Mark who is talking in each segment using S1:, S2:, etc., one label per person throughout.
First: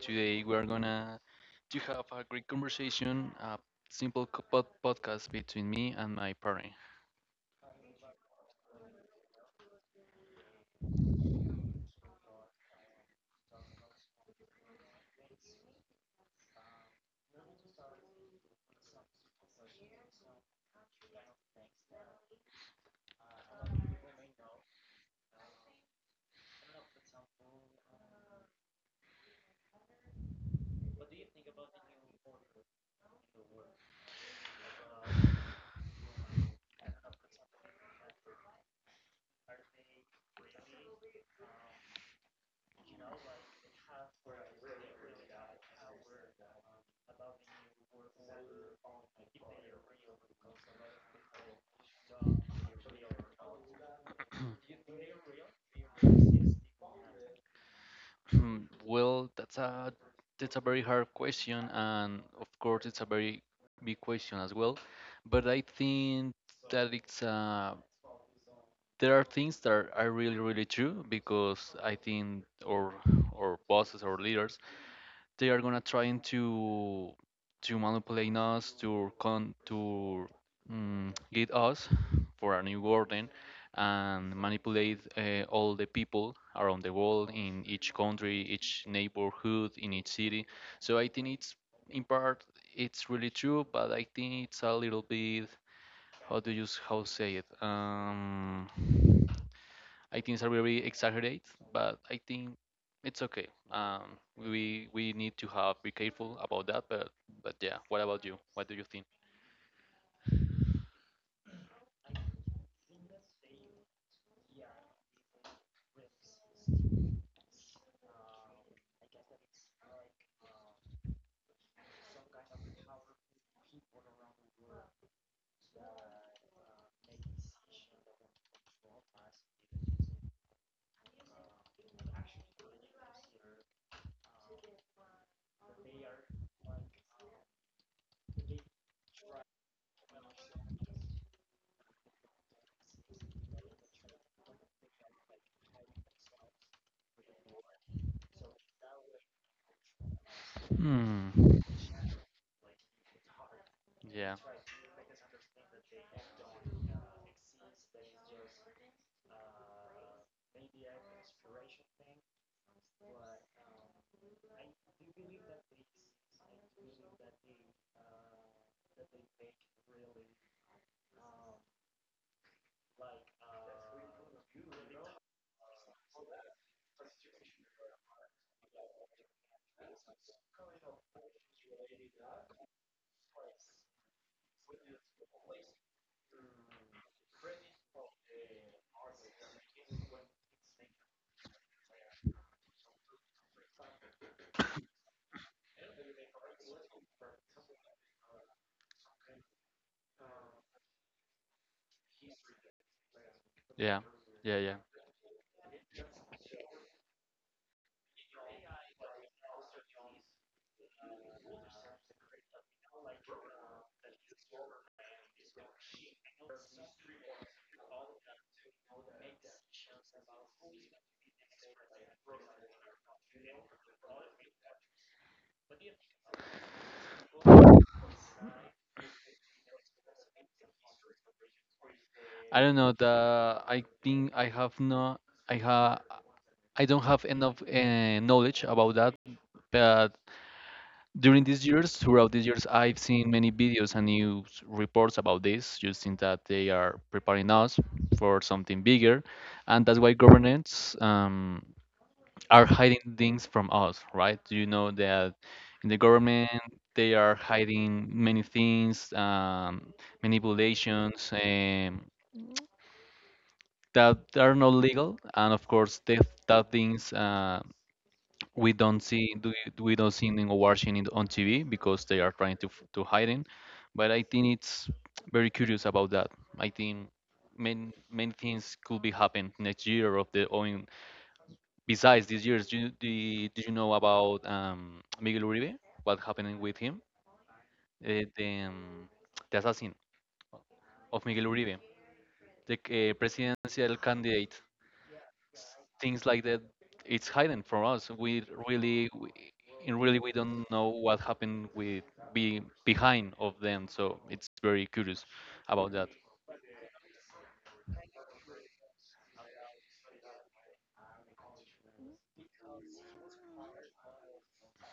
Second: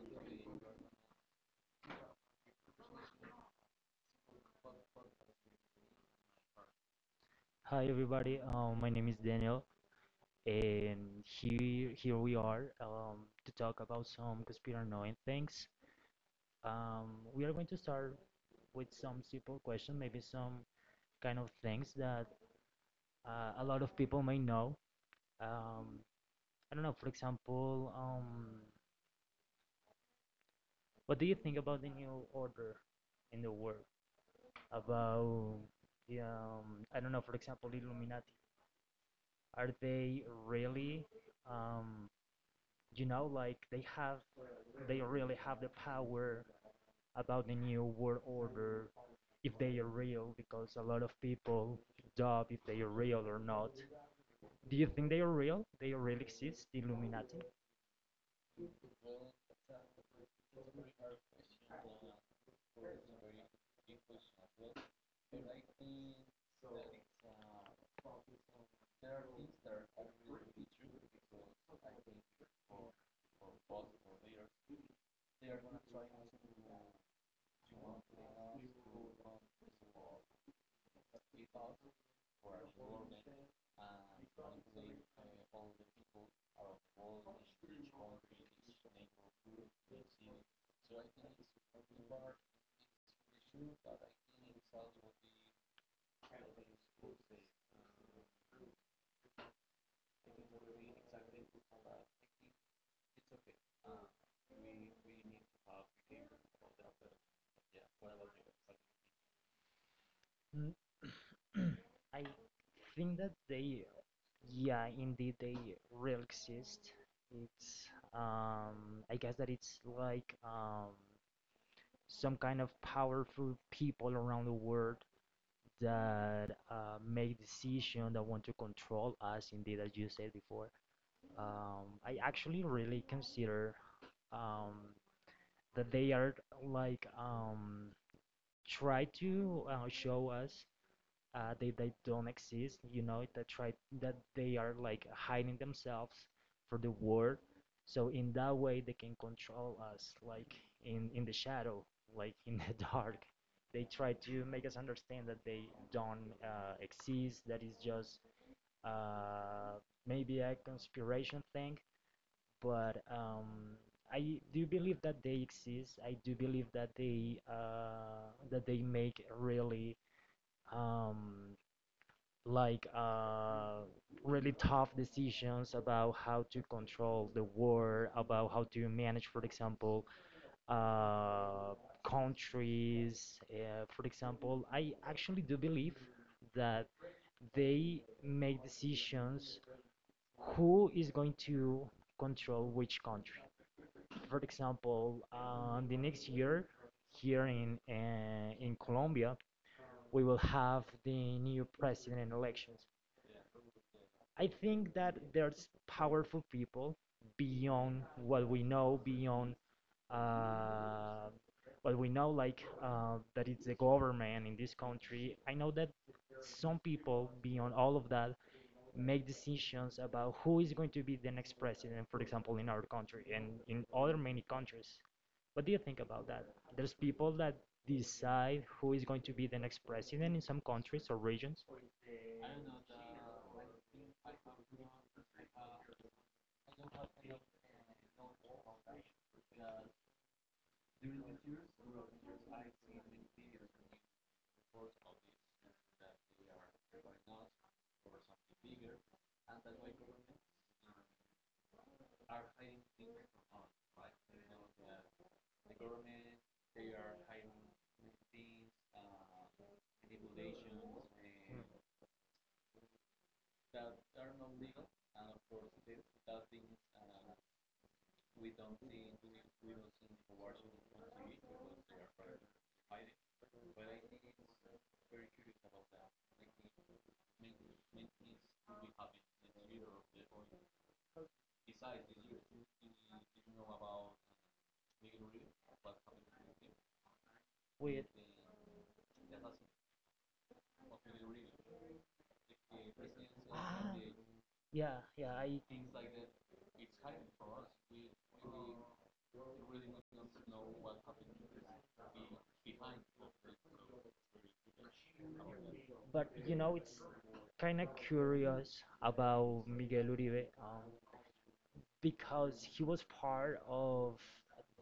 S1: today we're gonna to have a great conversation, a simple podcast between me and my parent.
S2: Hi everybody, my name is Daniel, and here we are to talk about some conspiracy knowing things. We are going to start with some simple questions, maybe some kind of things that a lot of people may know. Um, I don't know, for example, What do you think about the new order in the world? About I don't know, for example, Illuminati. Are they really? Um, you know like they really have the power about the new world order, if they are real, because a lot of people doubt if they are real or not. Do you think they are real? They really exist, the Illuminati?
S1: Hmm, well, that's a very hard question, and of course it's a very big question as well, but I think that it's there are things that are really really true, because I think or bosses or leaders, they are gonna trying to manipulate us, to lead us for a new order and manipulate all the people around the world, in each country, each neighborhood, in each city. So I think it's in part it's really true, but I think it's a little bit, how do you s- how say it, I think are very exaggerate, but I think it's okay. We need to have be careful about that. But yeah, what about you? What do you think?
S2: I think that they yeah, indeed they really exist. It's I guess that it's like, some kind of powerful people around the world that make decisions, that want to control us, indeed, as you said before. I actually really consider um, that they are like, try to show us they don't exist. You know, that try that they are like hiding themselves for the world. So in that way they can control us, like in
S1: Hmm.
S2: in the shadow, like in the dark. They try
S1: Yeah,
S2: to make us understand that they don't exist. That is just uh, maybe a conspiration thing. But I do believe that they exist. I do believe that they make really um, like uh, really tough decisions about how to control the war, about how to manage, for example, uh, countries. For example, I actually do believe that they make decisions who is going to control which country. For example, the next year here in Colombia, we will have the new president elections.
S1: yeah,
S2: I
S1: yeah, yeah.
S2: think that there's powerful people beyond what we know, beyond uh, what we know, like that it's the government in this country. I know that some people beyond all of that make decisions about who is going to be the next president, for example, in our country and in other many countries. What do you think about that? There's people that decide who is going to be the next president in some countries or regions.
S1: I don't know. The I think I have no. I ha. I don't have enough knowledge about that, but during these years, throughout these years, I've seen many videos and news reports about this, just in that they are preparing us for something bigger, and that's why governments are hiding things from us, right? You know that in the government they are hiding many things, manipulations, that are not legal, and of course, that things. We don't see do you- we don't see them watching it on TV, because they are trying to hide it. But I think it's very curious about that. I think many things could be happen next year of the or in, besides this year's. Do you know about Miguel Uribe? What happening with him?
S2: With,
S1: Uh, the, um, the assassin of Miguel Uribe, the presidential
S2: ah,
S1: candidate,
S2: yeah, yeah, I.
S1: things like that, it's hidden from us. We really, we, in really we don't know what happened with, be behind of them, so it's very curious about that.
S2: But you know, it's kind of curious about Miguel Uribe, because he was part of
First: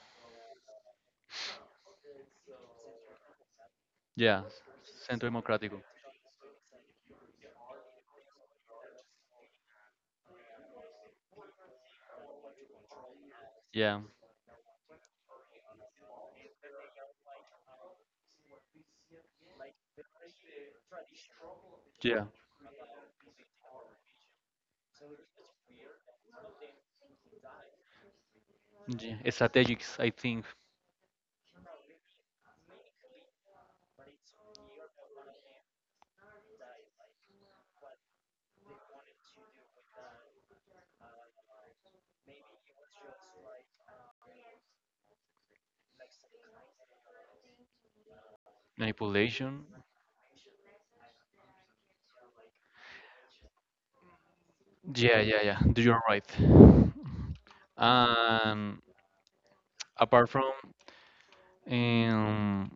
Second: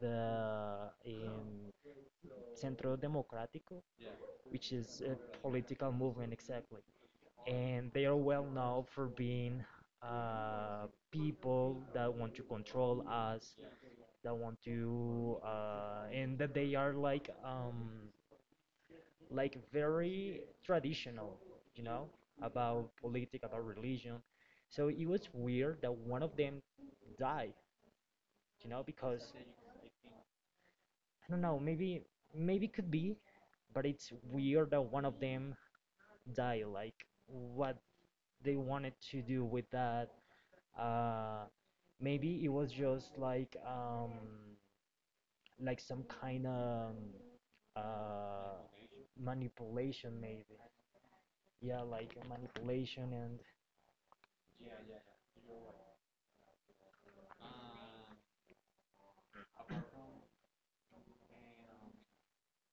S2: the um, Centro Democrático,
S1: Yeah.
S2: which is a
S1: Centro democrático.
S2: political movement, exactly, and they are well known for being people that want to control us,
S1: Yeah.
S2: that want to, and that they are like, like very traditional, you know,
S1: Yeah,
S2: about politics, about religion. So it was weird that one of them died, you know,
S1: yeah,
S2: because
S1: strategics,
S2: I
S1: I think.
S2: don't know, maybe could be, but it's weird that one of them died. Like what they wanted to do with that. Uh, Maybe it was just like, like some kind of uh,
S1: Manipulation.
S2: manipulation, maybe. Yeah, like manipulation, and
S1: Yeah, yeah, yeah. You're right. And apart from, um,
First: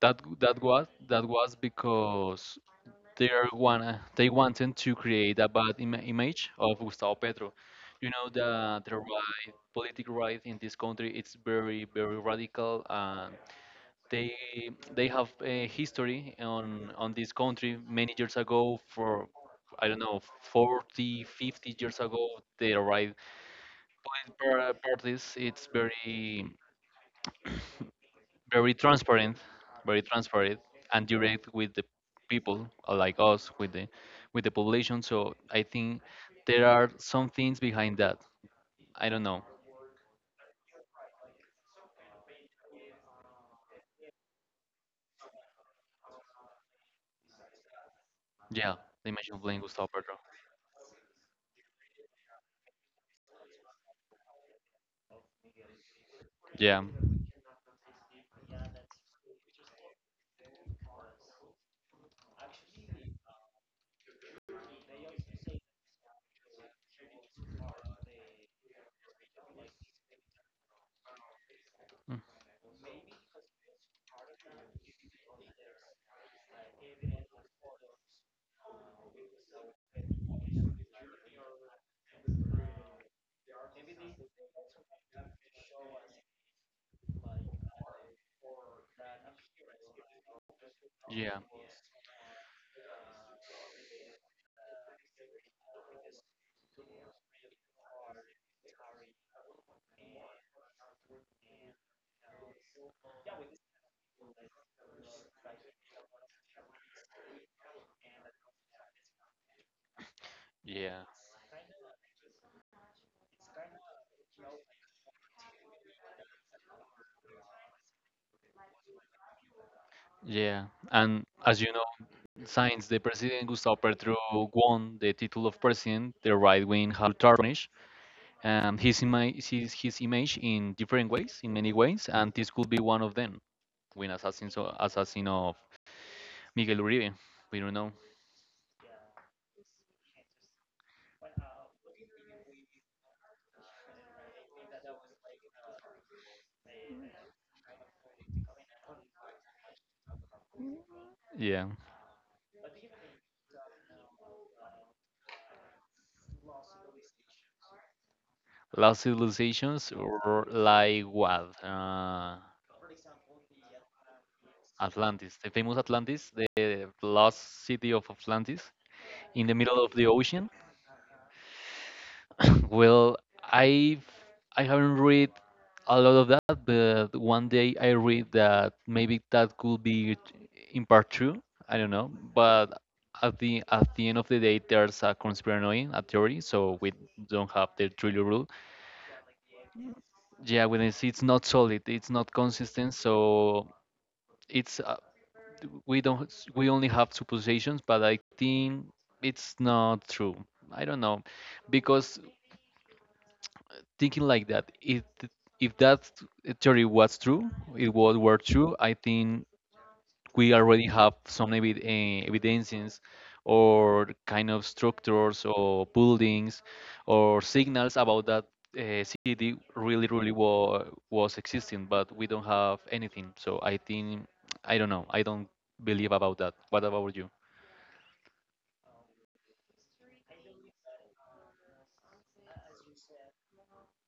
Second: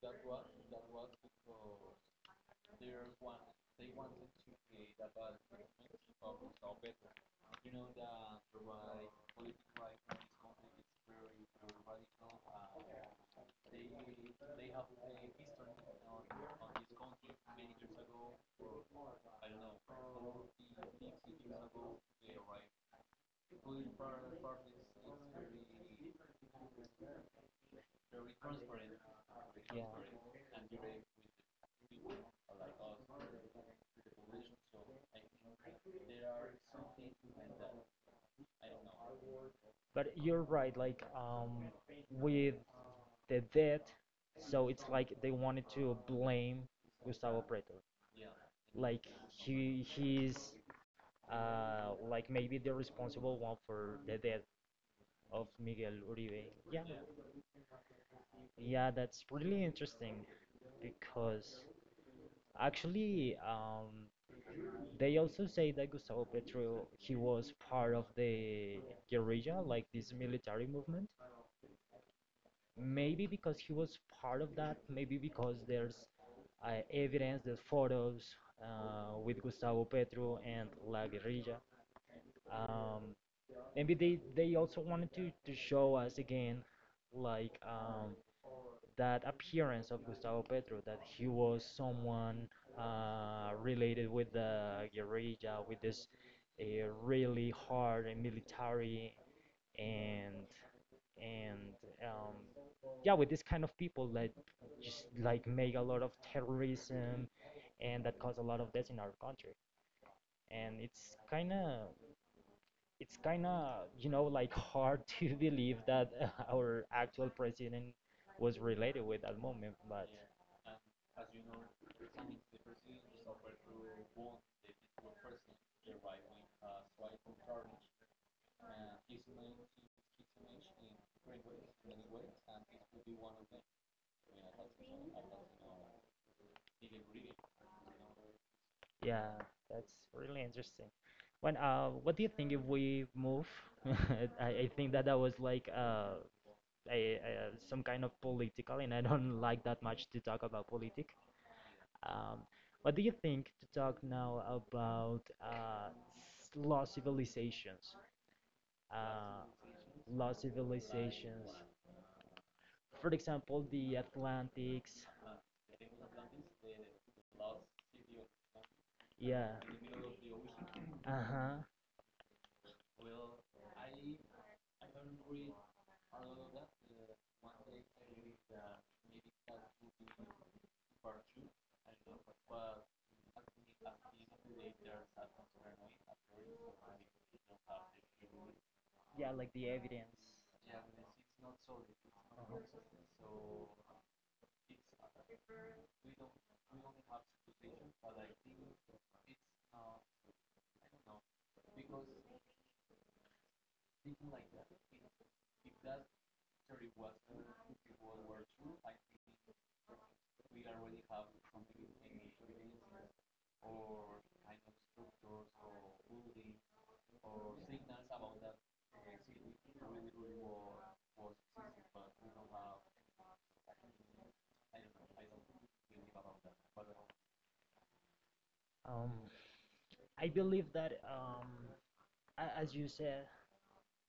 S1: that was because they are wanna they wanted to create a bad image of Gustavo Petro. You know, the right political right in this country, it's very very radical. They they have a history on this country many years ago, for I don't know, 40 50 years ago. The right parties, it's very very transparent,
S2: yeah.
S1: very transparent, and direct with the people, like us, with the population. So I think there are some things behind that. I don't know.
S2: But you're right, like, with the death, so it's like they wanted to blame Gustavo Preto.
S1: Yeah,
S2: Like,
S1: the image of playing
S2: he
S1: Gustavo Petro.
S2: he's like maybe the responsible one for the death of Miguel Uribe. Yeah,
S1: Yeah.
S2: yeah, that's really interesting because actually, they also say that Gustavo Petro, he was part of the guerrilla, like this military movement,
S1: Mm,
S2: maybe because he was part of that, maybe because there's evidence, there's photos with Gustavo Petro and La Guerrilla. Um, Maybe they also wanted to show us again, like, that appearance of Gustavo Petro, that he
S1: yeah,
S2: was someone related with the guerrilla, with this uh, really hard and military and and um, yeah, with this kind of people that just like make a lot of terrorism and that cause a lot of deaths in our country. And
S1: yeah.
S2: it's kind of you know, like, hard to believe that our actual president was related with that moment. But
S1: Yeah, and as you know, since the president Gustavo Petro won the title of president, the right wing has tarnished, his image in different ways, in many ways, and this could be one of them. When assassin, so assassin of Miguel Uribe, we don't know.
S2: yeah, that's really interesting. When, what do you think if we move? I think that that was like, a some kind of political, and I don't like that much to talk about politics.
S1: Yeah.
S2: Um, what do you think to talk now about lost civilizations?
S1: Lost
S2: Uh,
S1: civilizations
S2: Lost
S1: or like
S2: civilizations,
S1: what?
S2: for example, the Atlantics.
S1: Atlantis, the famous Atlantis, the lost city of Atlantis
S2: Yeah.
S1: in the middle of the ocean.
S2: Uh huh.
S1: Well, I I haven't read a lot of that, but one day I read that maybe that could be in part true. I don't know, but at the end of the day, there's a conspiranoid a theory, so we don't have the Trillo rule.
S2: Yeah, like the evidence.
S1: Yeah, when it's not
S2: Uh-huh.
S1: solid, it's not consistent, so it's we don't we only have suppositions, but I think it's not true. I don't know, because thinking like that, it, if that theory was true, it was were true, I think we already have some evidences, or kind of structures or buildings or signals about that city really really was existing, but we don't have anything. So I think, I don't know, I don't believe about that. What about you?
S2: Um, I believe that, a- as you said,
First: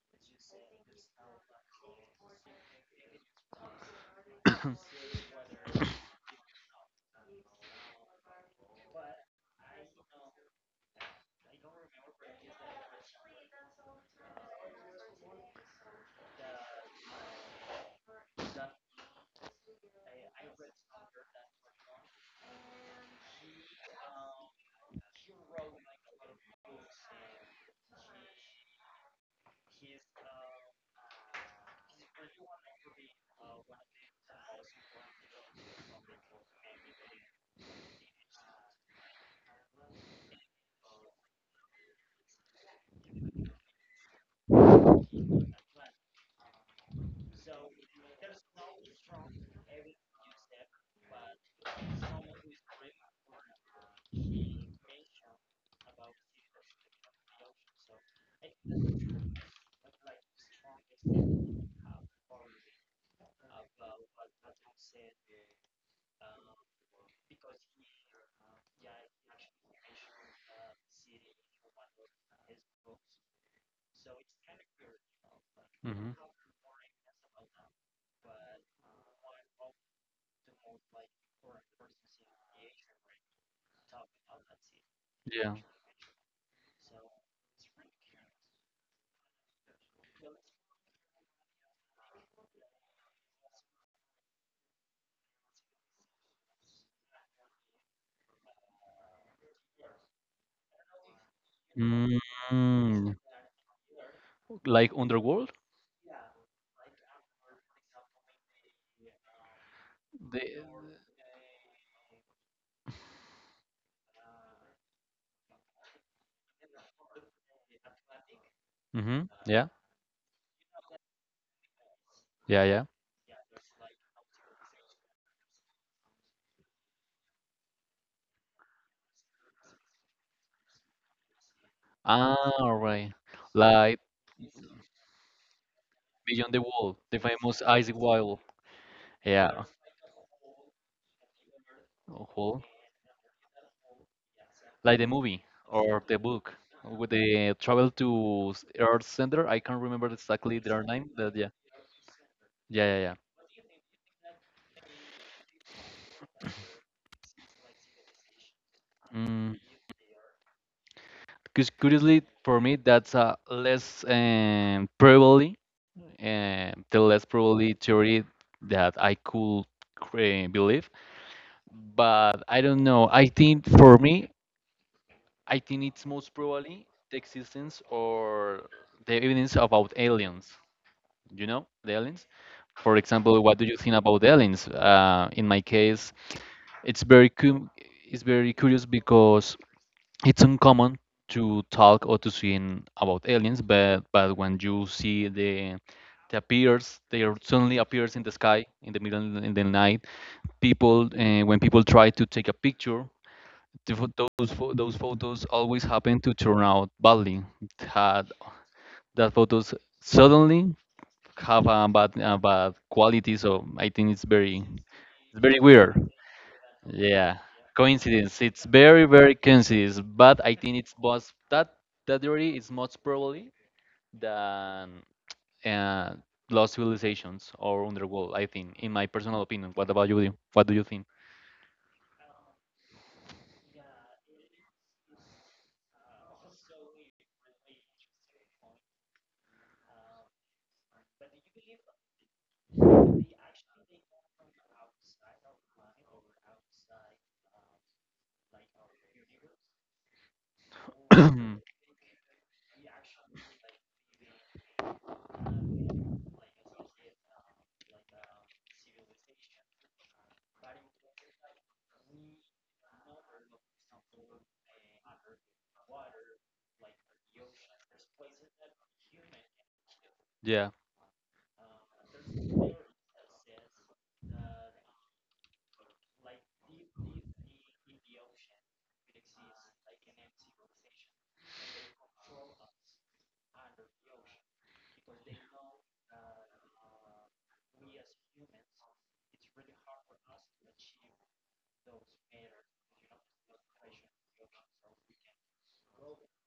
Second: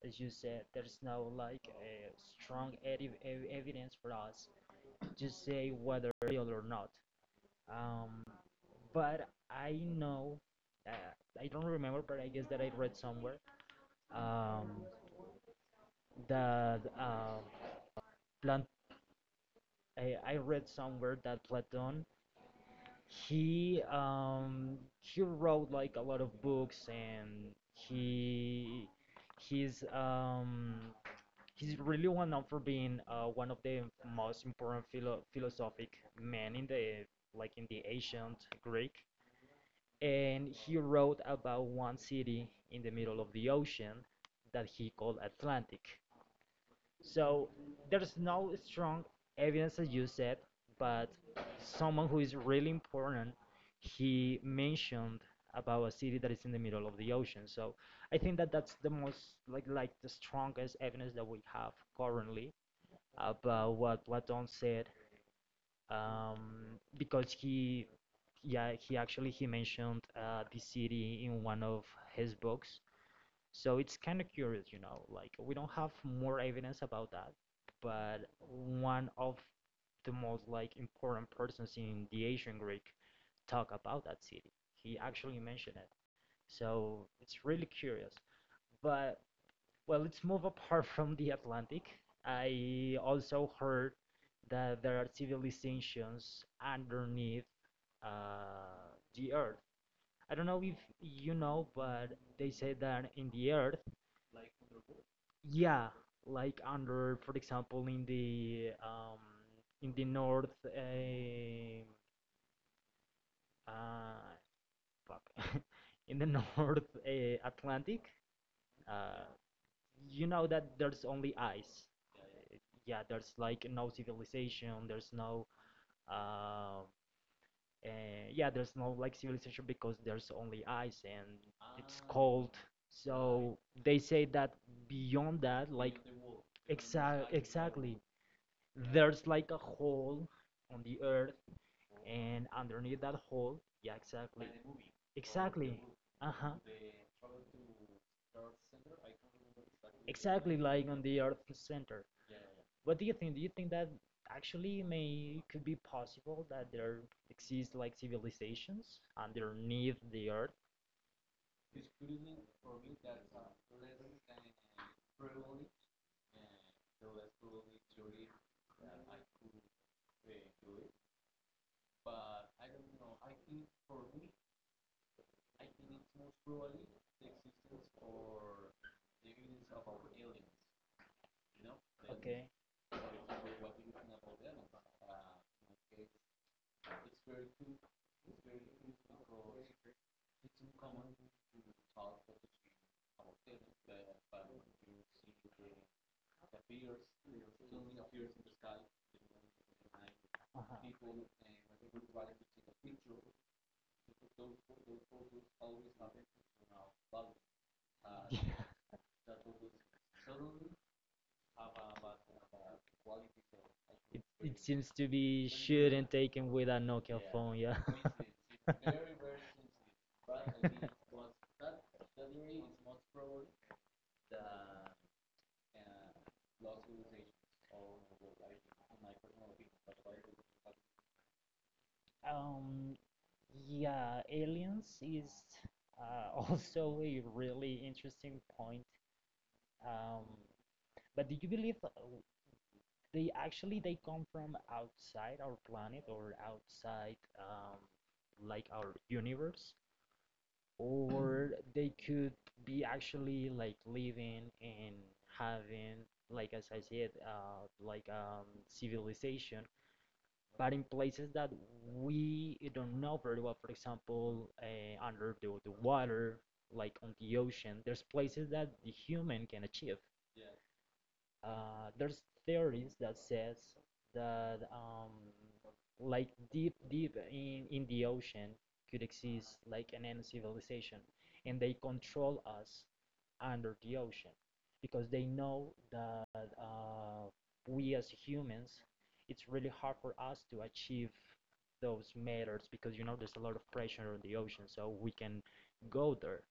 S2: as you said, there's no like a strong evidence for us to say whether real or not. Um, but I know, uh, I don't remember, but I guess that I read somewhere um, that Plant. I read somewhere that Platon, he wrote like a lot of books and he his um he's really one known for being one of the most important philosophic men in the, like, in the ancient Greek, and he wrote about one city in the middle of the ocean that he called Atlantic. So there's no strong evidence, as you said, but someone who is really important, he mentioned about a city that is in the middle of the ocean. So I think that that's the most, like the strongest evidence that we have currently about what said, because he actually he mentioned the city in one of his books. So it's kind of curious, you know, like, we don't have
S1: Hmm.
S2: more evidence about that, but one of the most, like, important persons in the ancient Greek talk about that city. He actually
S1: Yeah.
S2: mentioned it. So it's really curious. But well, let's move apart from the Atlantic. I also heard that there are civilizations underneath the Earth. I don't know if you know, but they say that
S1: Mm.
S2: in the Earth,
S1: Like underworld.
S2: yeah, like under, for example, in the north,
S1: They.
S2: uh, fuck, in the North Atlantic, uh,
S1: Hmm. Yeah.
S2: you know that there's only ice.
S1: Yeah, yeah.
S2: Yeah, there's like no civilization, there's no uh, uh, yeah, there's no like civilization because there's only ice and it's
S1: Ah,
S2: cold.
S1: all right.
S2: So they
S1: Like
S2: say that beyond that, beyond like
S1: Beyond the
S2: Beyond
S1: Wall, the
S2: exa-
S1: famous Ice
S2: exactly,
S1: Wall.
S2: there's like a
S1: Yeah.
S2: hole on the earth,
S1: Oh,
S2: and
S1: wall.
S2: underneath that hole, yeah, exactly,
S1: Like the movie
S2: exactly,
S1: or the
S2: uh-huh,
S1: book, with the travel to Earth Center. I can't remember
S2: exactly,
S1: exactly their
S2: like on
S1: name.
S2: the
S1: But yeah,
S2: earth's center.
S1: yeah,
S2: What
S1: yeah,
S2: do you
S1: yeah.
S2: think? Do you think that actually may could be possible that there exist like civilizations
S1: Mm.
S2: underneath the earth?
S1: Because curiously, for me, that's a less probably the less probably theory that I could believe. But I don't know. I think for me, I think it's most probably the existence or the evidence about aliens. You know, the aliens.
S2: Okay.
S1: For example, what do you think about the aliens? In my case, it's very cum it's very curious, because it's uncommon to talk or to see about aliens, but when you see they appears, suddenly appears in the sky in the middle in the night, people
S2: Uh-huh.
S1: when people try to take a picture, the, pho- those photos always happen to turn out badly. It Had
S2: Yeah.
S1: that photos suddenly have a bad quality, so I think
S2: It,
S1: it's
S2: it
S1: very
S2: seems to
S1: it's
S2: be
S1: very
S2: shoot
S1: weird.
S2: and rare, taken with a Nokia
S1: Yeah,
S2: phone, yeah.
S1: coincidence. It's very very coincidence, but I think it's was that theory is much probably than, uh, lost civilizations or underworld. I think, in my personal opinion. What about you? What do you think?
S2: Um, yeah, aliens is also a really interesting point. Um, but do you believe they actually they come from outside our planet, or outside, like, our universe, or they could be actually like living and having, like, as I said, like, civilization, but in places that we don't know very well, for example, under the water, like on the ocean, there's places that the human can achieve.
S1: Yeah.
S2: There's theories that says that, like, deep in the ocean could exist like an end civilization, and they control us under the ocean because they know that uh, we as humans, it's really hard for us to achieve those matters, because you know there's a lot of pressure on the ocean, so we can go there.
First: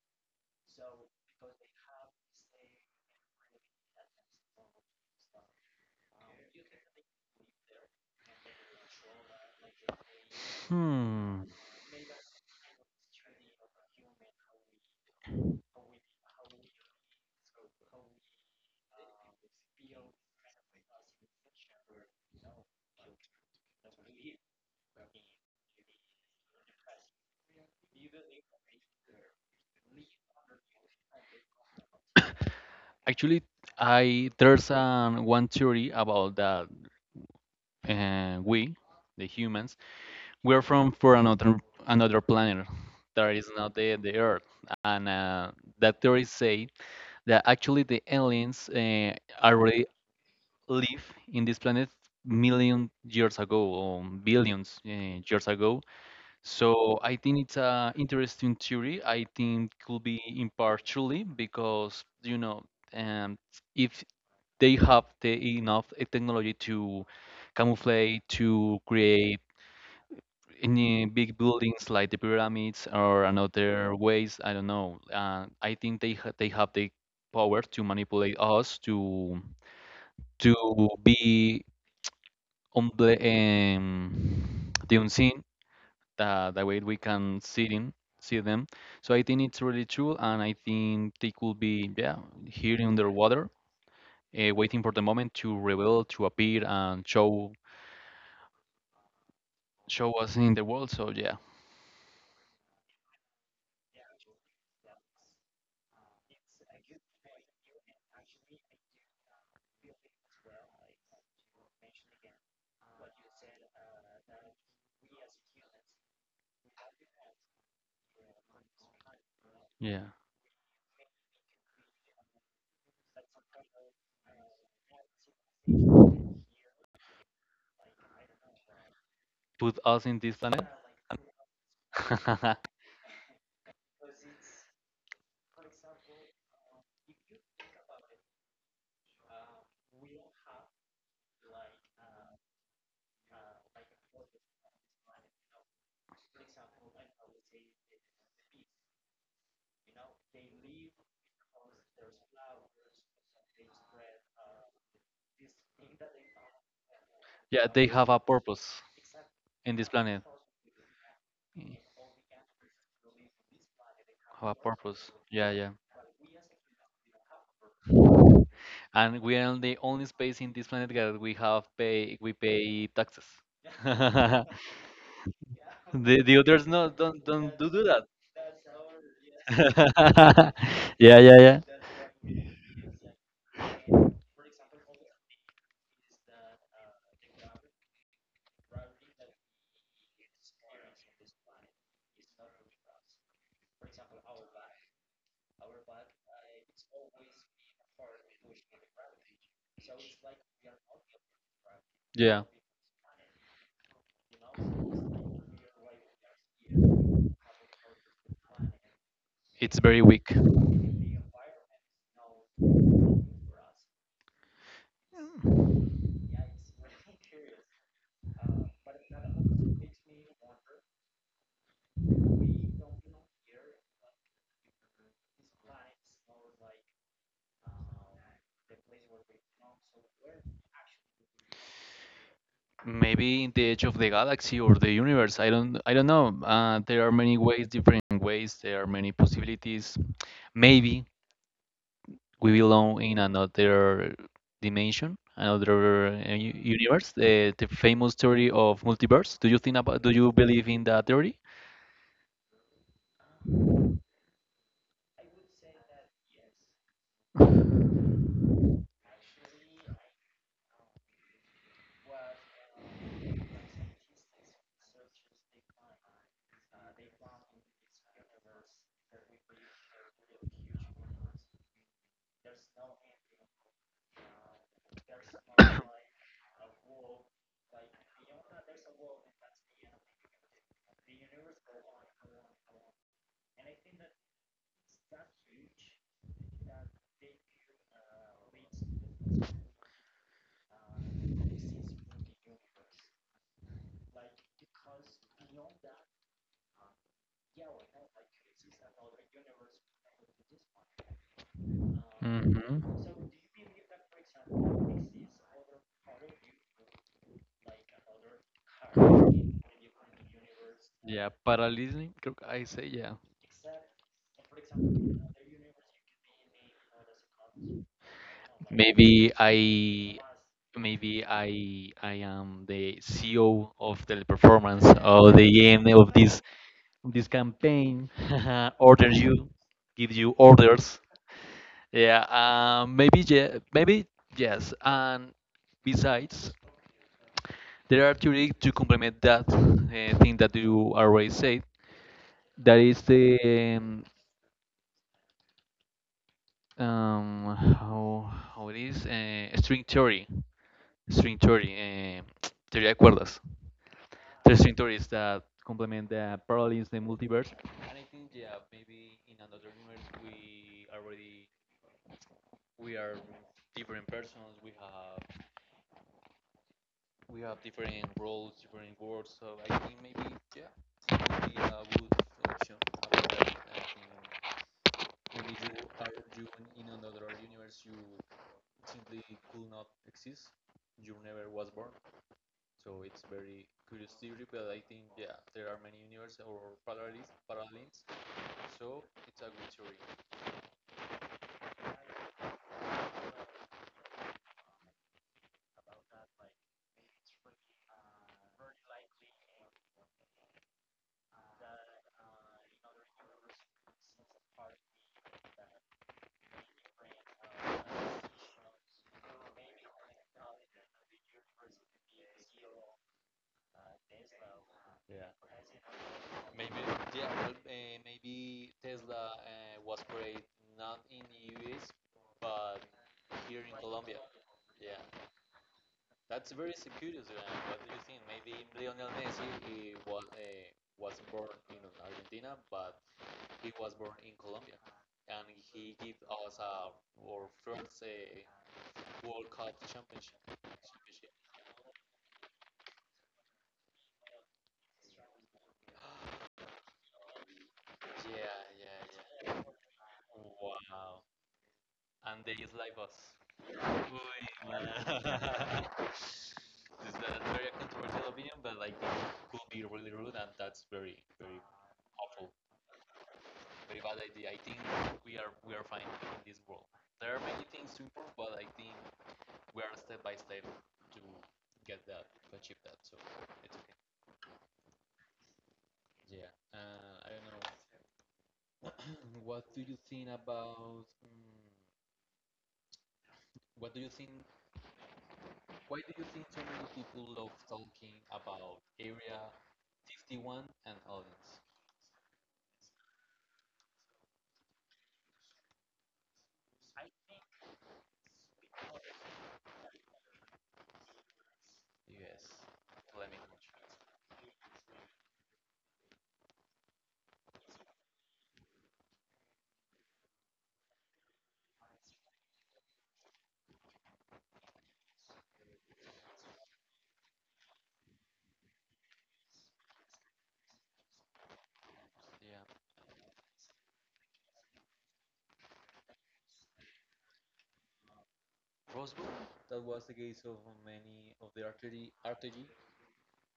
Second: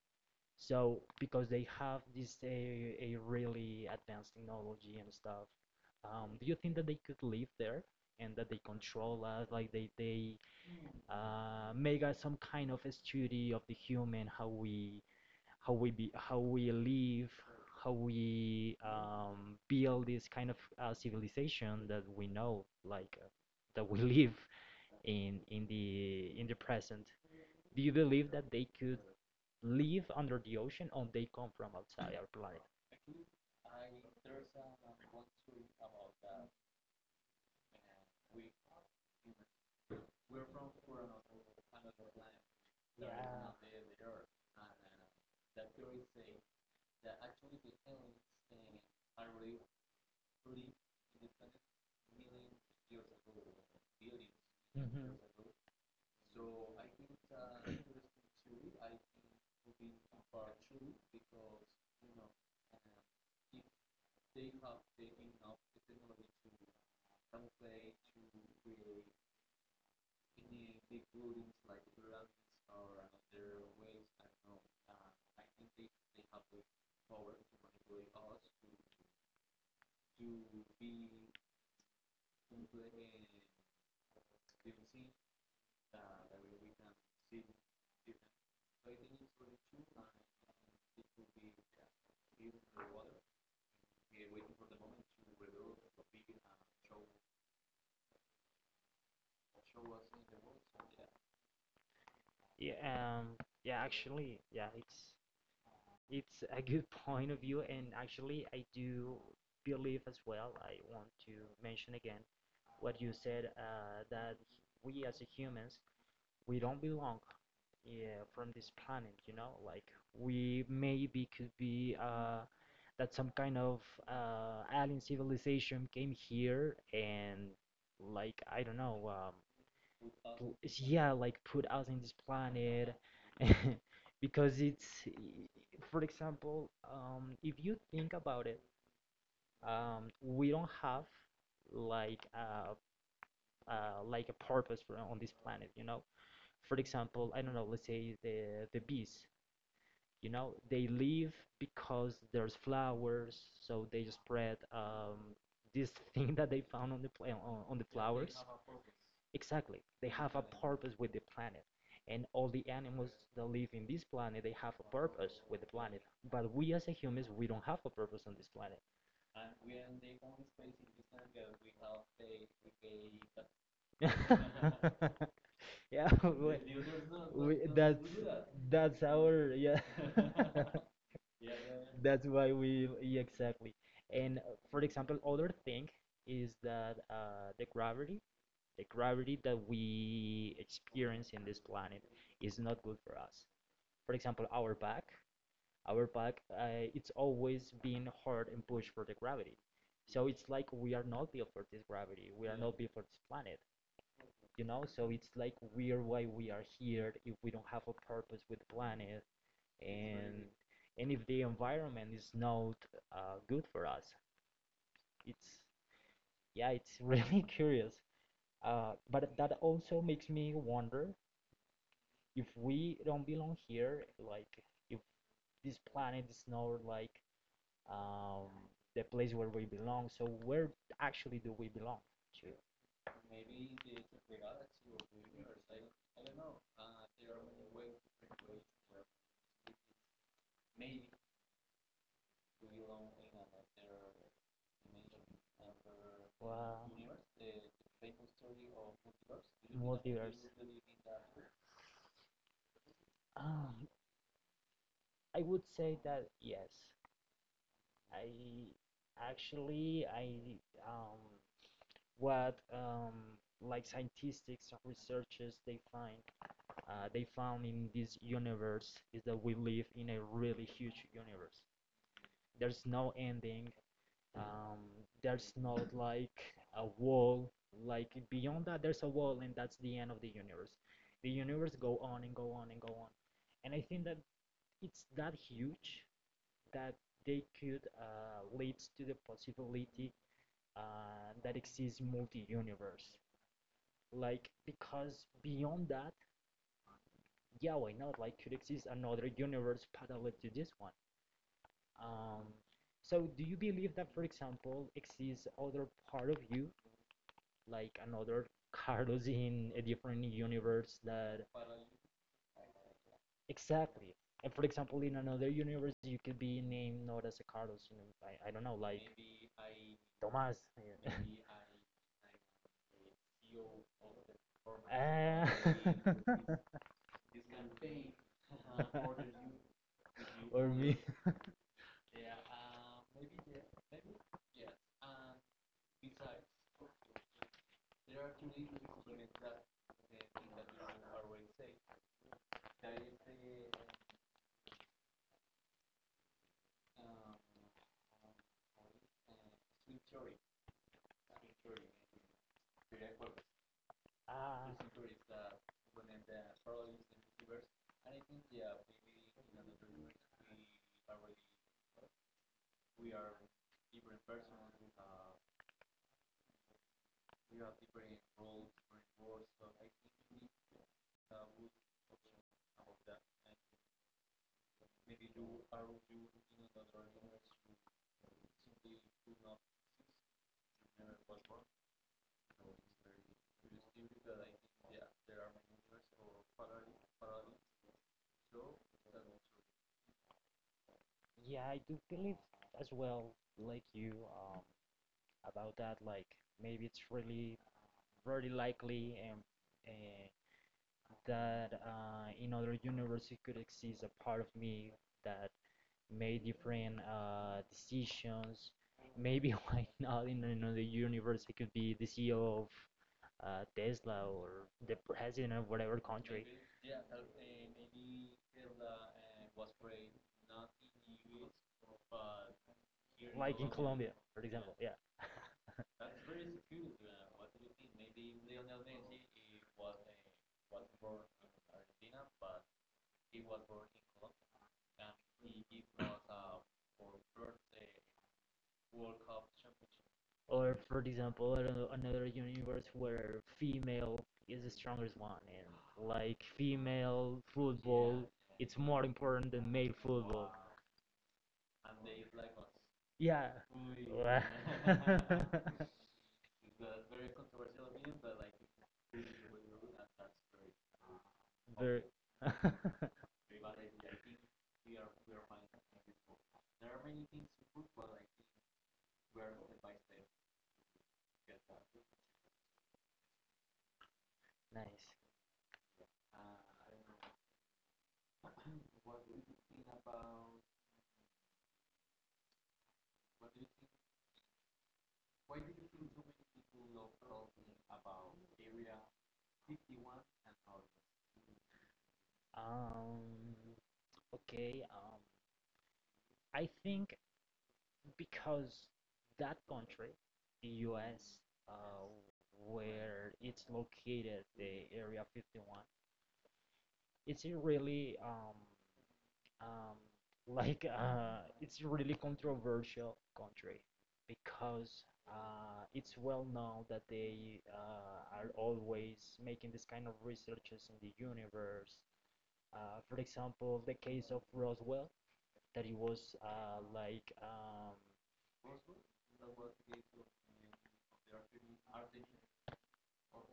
S2: So because they have this a really advanced technology and stuff, do you think that they could live there and that they control us, like they
S1: Hmm.
S2: make us some kind of a study of the human, how we, how we be how we live, how we, build this kind of civilization that we know, like, that we live in in the present. Do you believe that they could live under the ocean or they come from outside our planet?
S1: Actually, I there's one theory about that, we, the humans, we're from for another planet that is not the Earth, and that theory say that actually the aliens already live in this planet million years ago or billions
S2: Hmm.
S1: years ago. So I think it's a interesting theory. I think could be impartially, because you know, um, if they have the enough technology to camouflage, to create any big buildings like the pyramids or another ways. I don't know. I think they have the power to manipulate us, to be on the unseen, the way we can see in see them. So I think it's really true, and I think they could be, yeah, here underwater, waiting for the moment to reveal, to appear, and show us in the world. So yeah.
S2: Yeah, yeah, actually, yeah, it's a good point of view, and actually, I do believe as well. I want to mention again what you said, that we as a humans, we don't belong, yeah, from this planet, you know? Like,
S1: Yeah,
S2: we maybe could be that some kind of alien civilization came here, and, like, I don't know,
S1: put us in this planet.
S2: yeah,
S1: and-
S2: like, put us in this planet because it's, for example, if you think about it, we don't have like uh, like a purpose for, on this planet, you know. For example, I don't know, let's say the bees, you know, they live because there's flowers, so they just spread, this thing that they found on the
S1: yeah,
S2: on the
S1: they have a
S2: flowers.
S1: purpose in
S2: Exactly,
S1: this
S2: they
S1: planet.
S2: have a purpose with the planet,
S1: Mm.
S2: and all the animals that live in this planet,
S1: Have a
S2: they have a
S1: purpose.
S2: purpose
S1: Yeah,
S2: with the
S1: yeah.
S2: planet. But we as a humans, we don't have a purpose on this planet.
S1: And we are the only space in this planet that we pay taxes. the
S2: Yeah,
S1: the others no, don't
S2: we,
S1: don't do that.
S2: that's our, yeah.
S1: Yeah, yeah,
S2: That's
S1: yeah.
S2: why we, yeah, exactly. And For example, other thing is that the gravity that we experience in this planet is not good for us. For example, our back, it's always been hard and pushed for the gravity. So it's like we are not built for this gravity. We
S1: Yeah,
S2: are not built for this planet, you know? So it's like we are why we are here if we don't have a purpose with the planet
S1: it's very weak.
S2: and and if the environment is not good for us it's yeah it's really curious, but that also makes me wonder if we don't belong here, like if this planet is not like, um, the place where we belong, so where actually do we belong to.
S1: Maybe in the edge of the galaxy or the universe. I don't. I don't know. There are many ways, different ways. There are many possibilities. Maybe we belong in another dimension, another
S2: Wow,
S1: universe. The famous theory of multiverse. Do you think about? Do you
S2: multiverse.
S1: believe in that theory?
S2: um, I would say that yes. I actually I um what like scientists or researchers, they find they found in this universe is that we live in a really huge universe. There's no ending. Um, there's not like a wall. Like beyond that, there's a wall, and that's the end of the universe. The universe go on and go on and go on, and I think that it's that huge that they could lead to the possibility that exists multi-universe. Like because beyond that, yeah, why not? Like could exist another universe parallel to this one. Um,
S1: Hmm.
S2: so do you believe that, for example, exists other part of you, like another Carlos in a different universe
S1: Yeah,
S2: that
S1: parallelism. Creo que, I say yeah.
S2: exactly? And for example, in another universe, you could be named not as a Carlos, I don't know, like
S1: Maybe I
S2: Tomás. Yeah.
S1: maybe I am the CEO of the performance or the
S2: Ah.
S1: AM of this campaign. Order you, give you
S2: Or me.
S1: orders. Yeah, maybe, yeah, maybe yes. And besides, there are theory to complement that thing that you already said. That is the, um, how it is, string theory, string theory, teoría de cuerdas. Interesting
S2: Ah.
S1: theories that complement the parallels, the multiverse. And I think, yeah, maybe in another universe we are different persons. We have different roles, different worlds. So I think maybe, yeah, it would be a good option. About that. I think maybe you are you in another universe, you simply could not exist. You never was born. So it's very curious theory, but I think, yeah, there are many universes or parallels, so it's a good theory.
S2: Yeah, I do believe as well, like you, about that. Like maybe it's really very likely and uh, that in other universe it could exist a part of me that made different decisions. Maybe why not in another universe it could be the CEO of Tesla or the
S1: Yeah.
S2: president of whatever country.
S1: Maybe, yeah, well, maybe Tesla was created not in the US, but here
S2: Like
S1: in
S2: in Colombia. Colombia,
S1: Colombia.
S2: for yeah, example, yeah.
S1: Yeah, that's very curious. What do you think? Maybe Lionel Messi, he was born in Argentina, but he was born in Colombia, and he gave us our first World Cup championship.
S2: Or for
S1: championship.
S2: example, I don't know, another universe where female is the strongest one, and like female, yeah, football,
S1: Yeah,
S2: it's more
S1: yeah,
S2: important
S1: yeah.
S2: than male football.
S1: Wow. And they is like us.
S2: Yeah. Wow.
S1: Uy, man. That's very controversial opinion, but like, that could be really rude, and that's very, very
S2: Very
S1: awful, very bad idea. I think we are fine in this world. There are many things to improve, but I think we are step by step to get that, to achieve that. So it's okay.
S2: nice.
S1: Yeah. I don't know. What do you think about? What do you think? Why do you think so many people love talking about Area 51 and aliens?
S2: Um, okay. I think because that country, the U.S., uh,
S1: Yes, let
S2: where
S1: me
S2: it's located,
S1: contrast.
S2: the Area 51, it's a really um, like it's really controversial country because it's well known that they are always making this kind of researches in the universe.
S1: Yeah,
S2: For example, the case of Roswell, that it was
S1: Roswell, that was the case of many of the RTG,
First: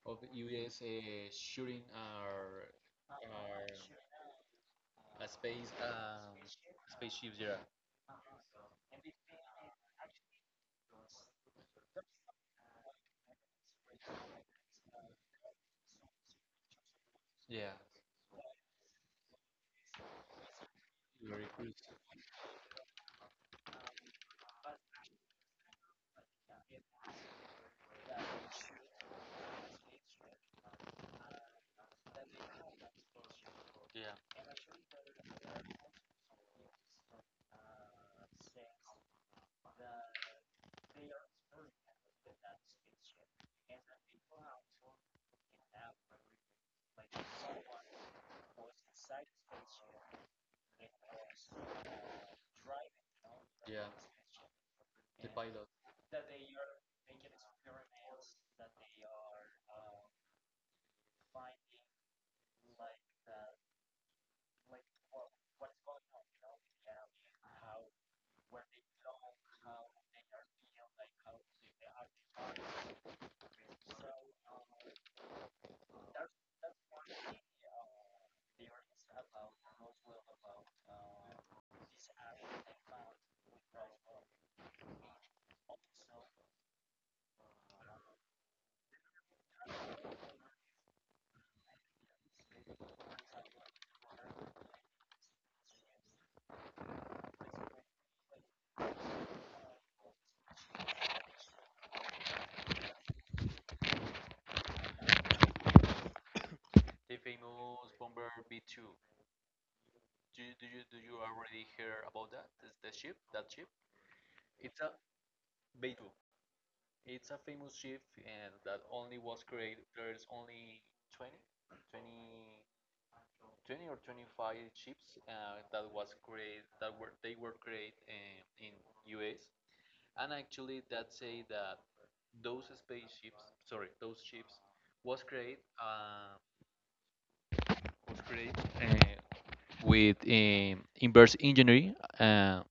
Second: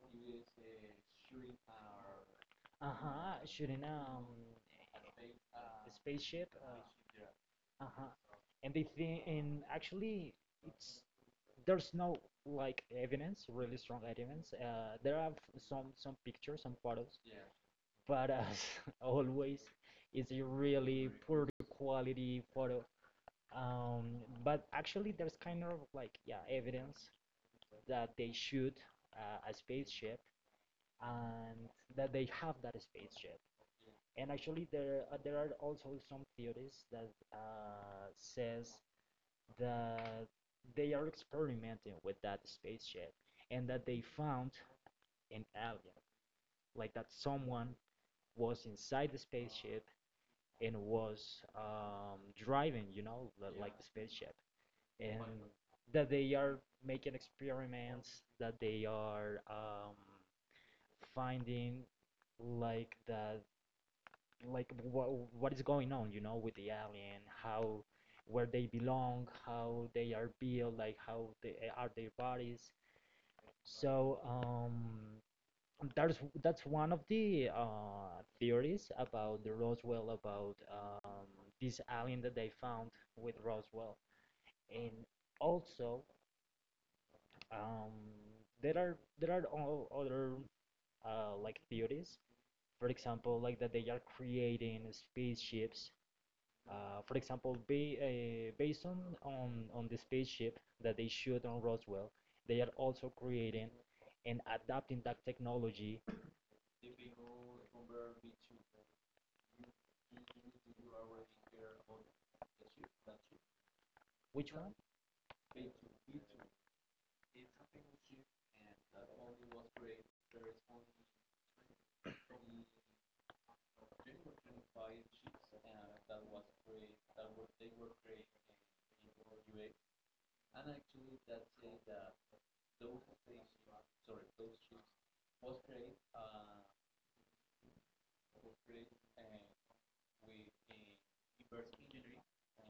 S1: of the US, shooting
S2: uh-huh,
S1: our
S2: shooting
S1: uh, space
S2: a
S1: um,
S2: spaceship.
S1: spaceships. Yeah,
S2: Uh-huh, and they think, and actually it's there's no like evidence, really strong evidence. There are some pictures, some photos,
S1: yeah.
S2: but as always it's a really
S1: Very
S2: poor
S1: cool.
S2: quality photo. But actually there's kind of like, yeah, evidence that they shoot a spaceship and that they have that spaceship.
S1: Yeah.
S2: And actually there are also some theories that says that they are experimenting with that spaceship and that they found an alien, like that someone was inside the spaceship and was driving, yeah, like the
S1: Yeah,
S2: spaceship, and
S1: the and pilot.
S2: that they are making experiments, that they are finding like that, like what is going on, with the alien, how where they belong, how they are built, like how they are their bodies. So um that's that's one of the theories about the Roswell, about this alien that they found with Roswell. And also, um there are other like theories, for example, like that they are creating spaceships. For example, ba based on, on the spaceship that they shoot on Roswell, they are also creating and adapting that technology.
S1: The famous bomber B2. Do you already hear about that? Is the ship, that ship?
S2: Which one?
S1: It's a B2. It's a famous ship, and that only was created. There's only 20, 20, 20 or 25 ships, that were created, in US, and actually that say that those spaceships, sorry, those ships was created uh, was created uh, with, inverse engineering,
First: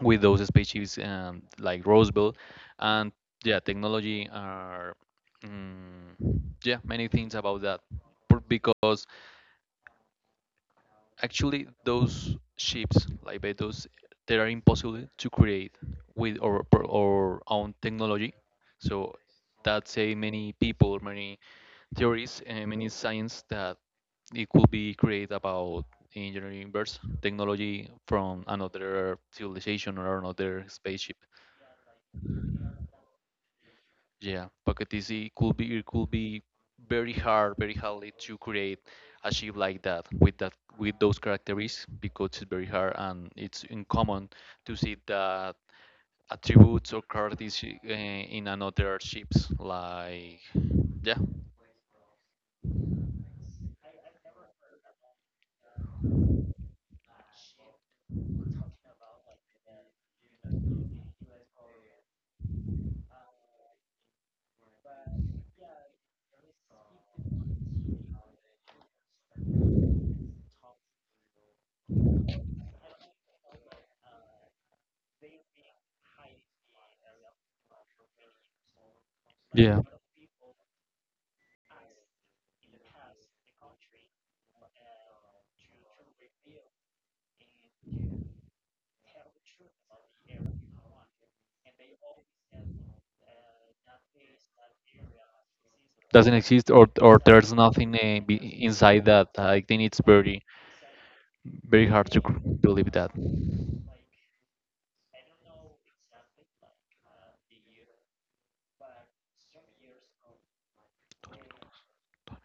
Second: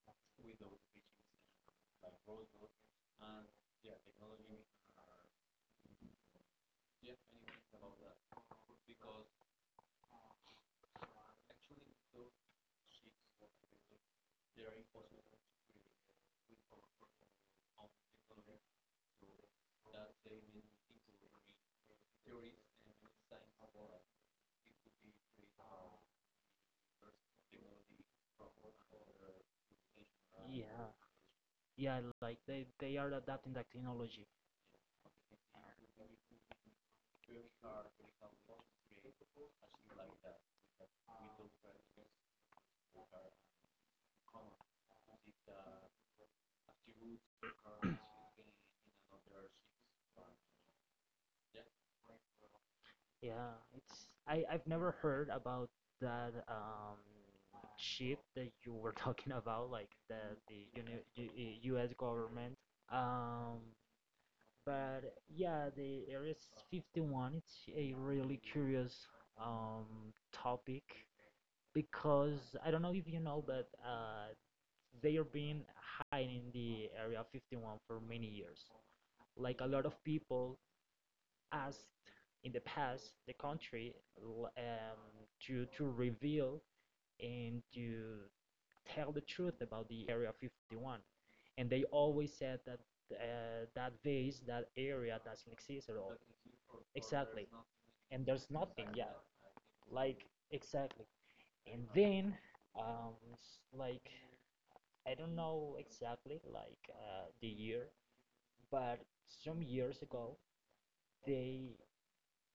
S1: with those spaceships, like Roswell, and yeah, technology are, mm, yeah, many things about that, because actually those ships, like those, they are impossible to create with our own technology. So that's a many people, many theories, and many science that it could be created about engineering universe technology from another civilization or another
S2: Yeah,
S1: spaceship.
S2: yeah, like they are adapting that technology.
S1: Yeah, Pocket Easy could be, very hard, very hardly to create a ship like that, with that, with those characteristics, because it's very hard, and it's uncommon to see that attributes or characteristics in another ships. Like, yeah,
S2: Yeah, it's I've never heard about that ship that you were talking about, like the U S government. Um, but yeah, the Area 51, it's a really curious um, topic, because I don't know if you know, but they have been hiding the Area 51 for many years. Like a lot of people asked in the past the country l- um, to reveal and to tell the truth about the Area 51, and they always said that that base, that area doesn't exist at all.
S1: doesn't exist, or
S2: Exactly,
S1: there's nothing
S2: and there's
S1: be
S2: nothing. Yeah,
S1: inside that. I think it's
S2: like
S1: very
S2: exactly, and
S1: very hard
S2: then
S1: to believe
S2: um,
S1: that.
S2: like I don't know exactly like the year, but some years ago they,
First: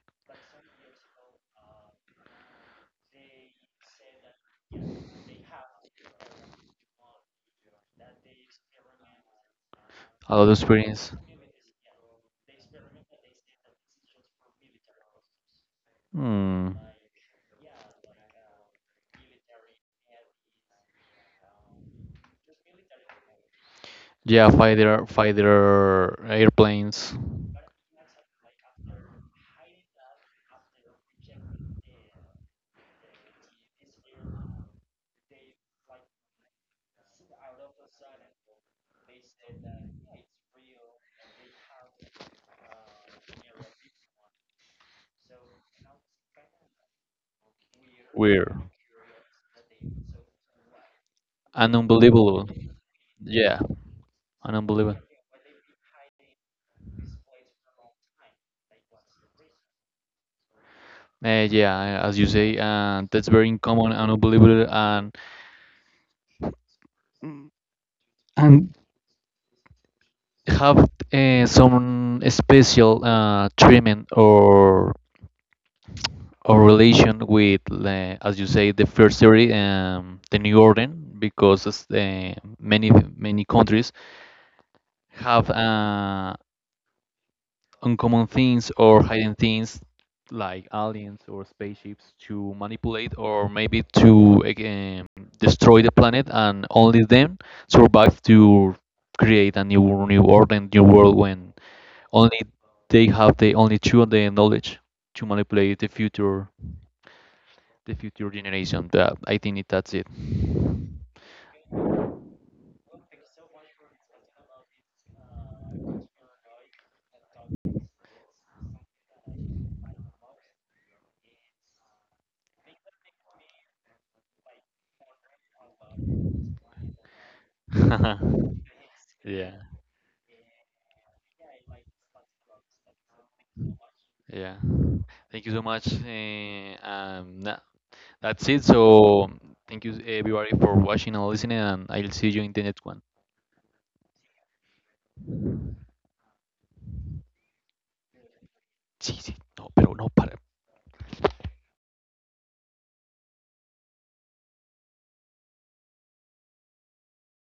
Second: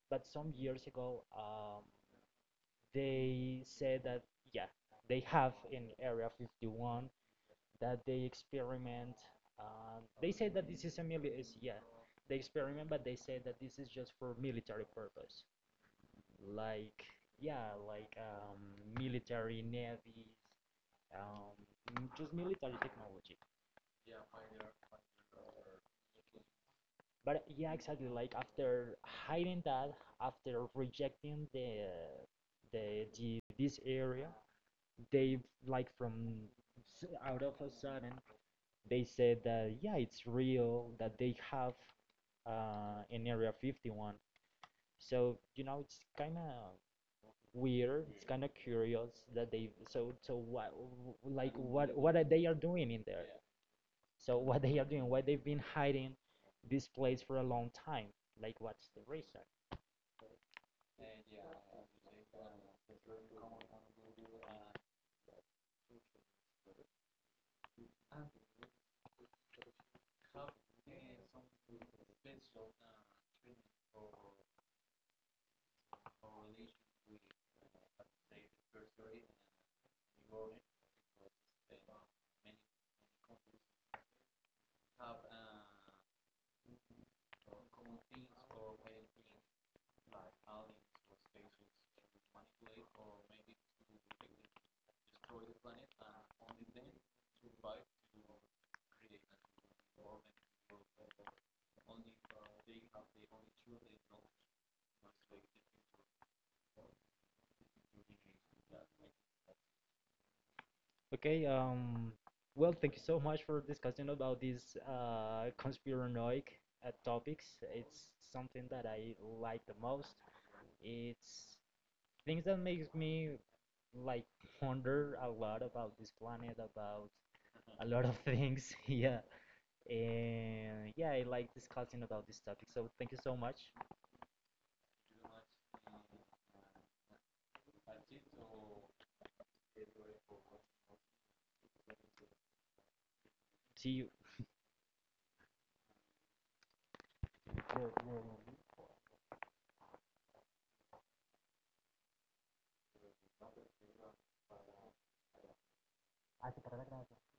S2: but some years ago they said that yeah, they have in Area 51 that they experiment.
S1: A
S2: They
S1: lot of
S2: say that this is
S1: experience.
S2: a mili- is yeah, they experiment, but they say that this is just for military purpose.
S1: Hmm.
S2: Like yeah, like military navies. um, just military technology.
S1: Yeah, fighter airplanes.
S2: But yeah, exactly. Like after hiding that, after rejecting the this area, they, like from out of a sudden they said that yeah, it's real that they have in Area 51. So you know, it's kind of weird. It's
S1: Weird
S2: kind of curious that they. So so what, like
S1: and
S2: what are
S1: unbelievable.
S2: they are doing in there? Yeah.
S1: Yeah,
S2: So
S1: and
S2: what they
S1: unbelievable.
S2: are doing? Why they've been hiding this place for a long time? Like what's the reason?
S1: Yeah, as you say, that's very uncommon and unbelievable, and and have some special treatment or relation with, as you say, the first theory, the new order, because many many countries have uncommon things or hidden things, like aliens or spaceships, to manipulate, or maybe to again destroy the planet and only them survive to create a new order and new world, when only they have the only true the knowledge to manipulate the future, generation. That, I think it, that's it.
S2: Okay. Well, thank you so much for discussing about these conspiranoic topics. It's something that I like the most. It's things that makes me like ponder a lot about this planet, about a lot of things. Yeah,
S1: Yeah,
S2: and yeah, I like discussing about this topic. So thank you so much.
S1: yeah, thank you so much, uh, um, that's it. So thank you everybody for watching and listening, and I'll see you in the next one.
S2: See you. Yo- yo- yo-
S1: Sí, sí. No, pero no para.
S2: hasta para la grabación.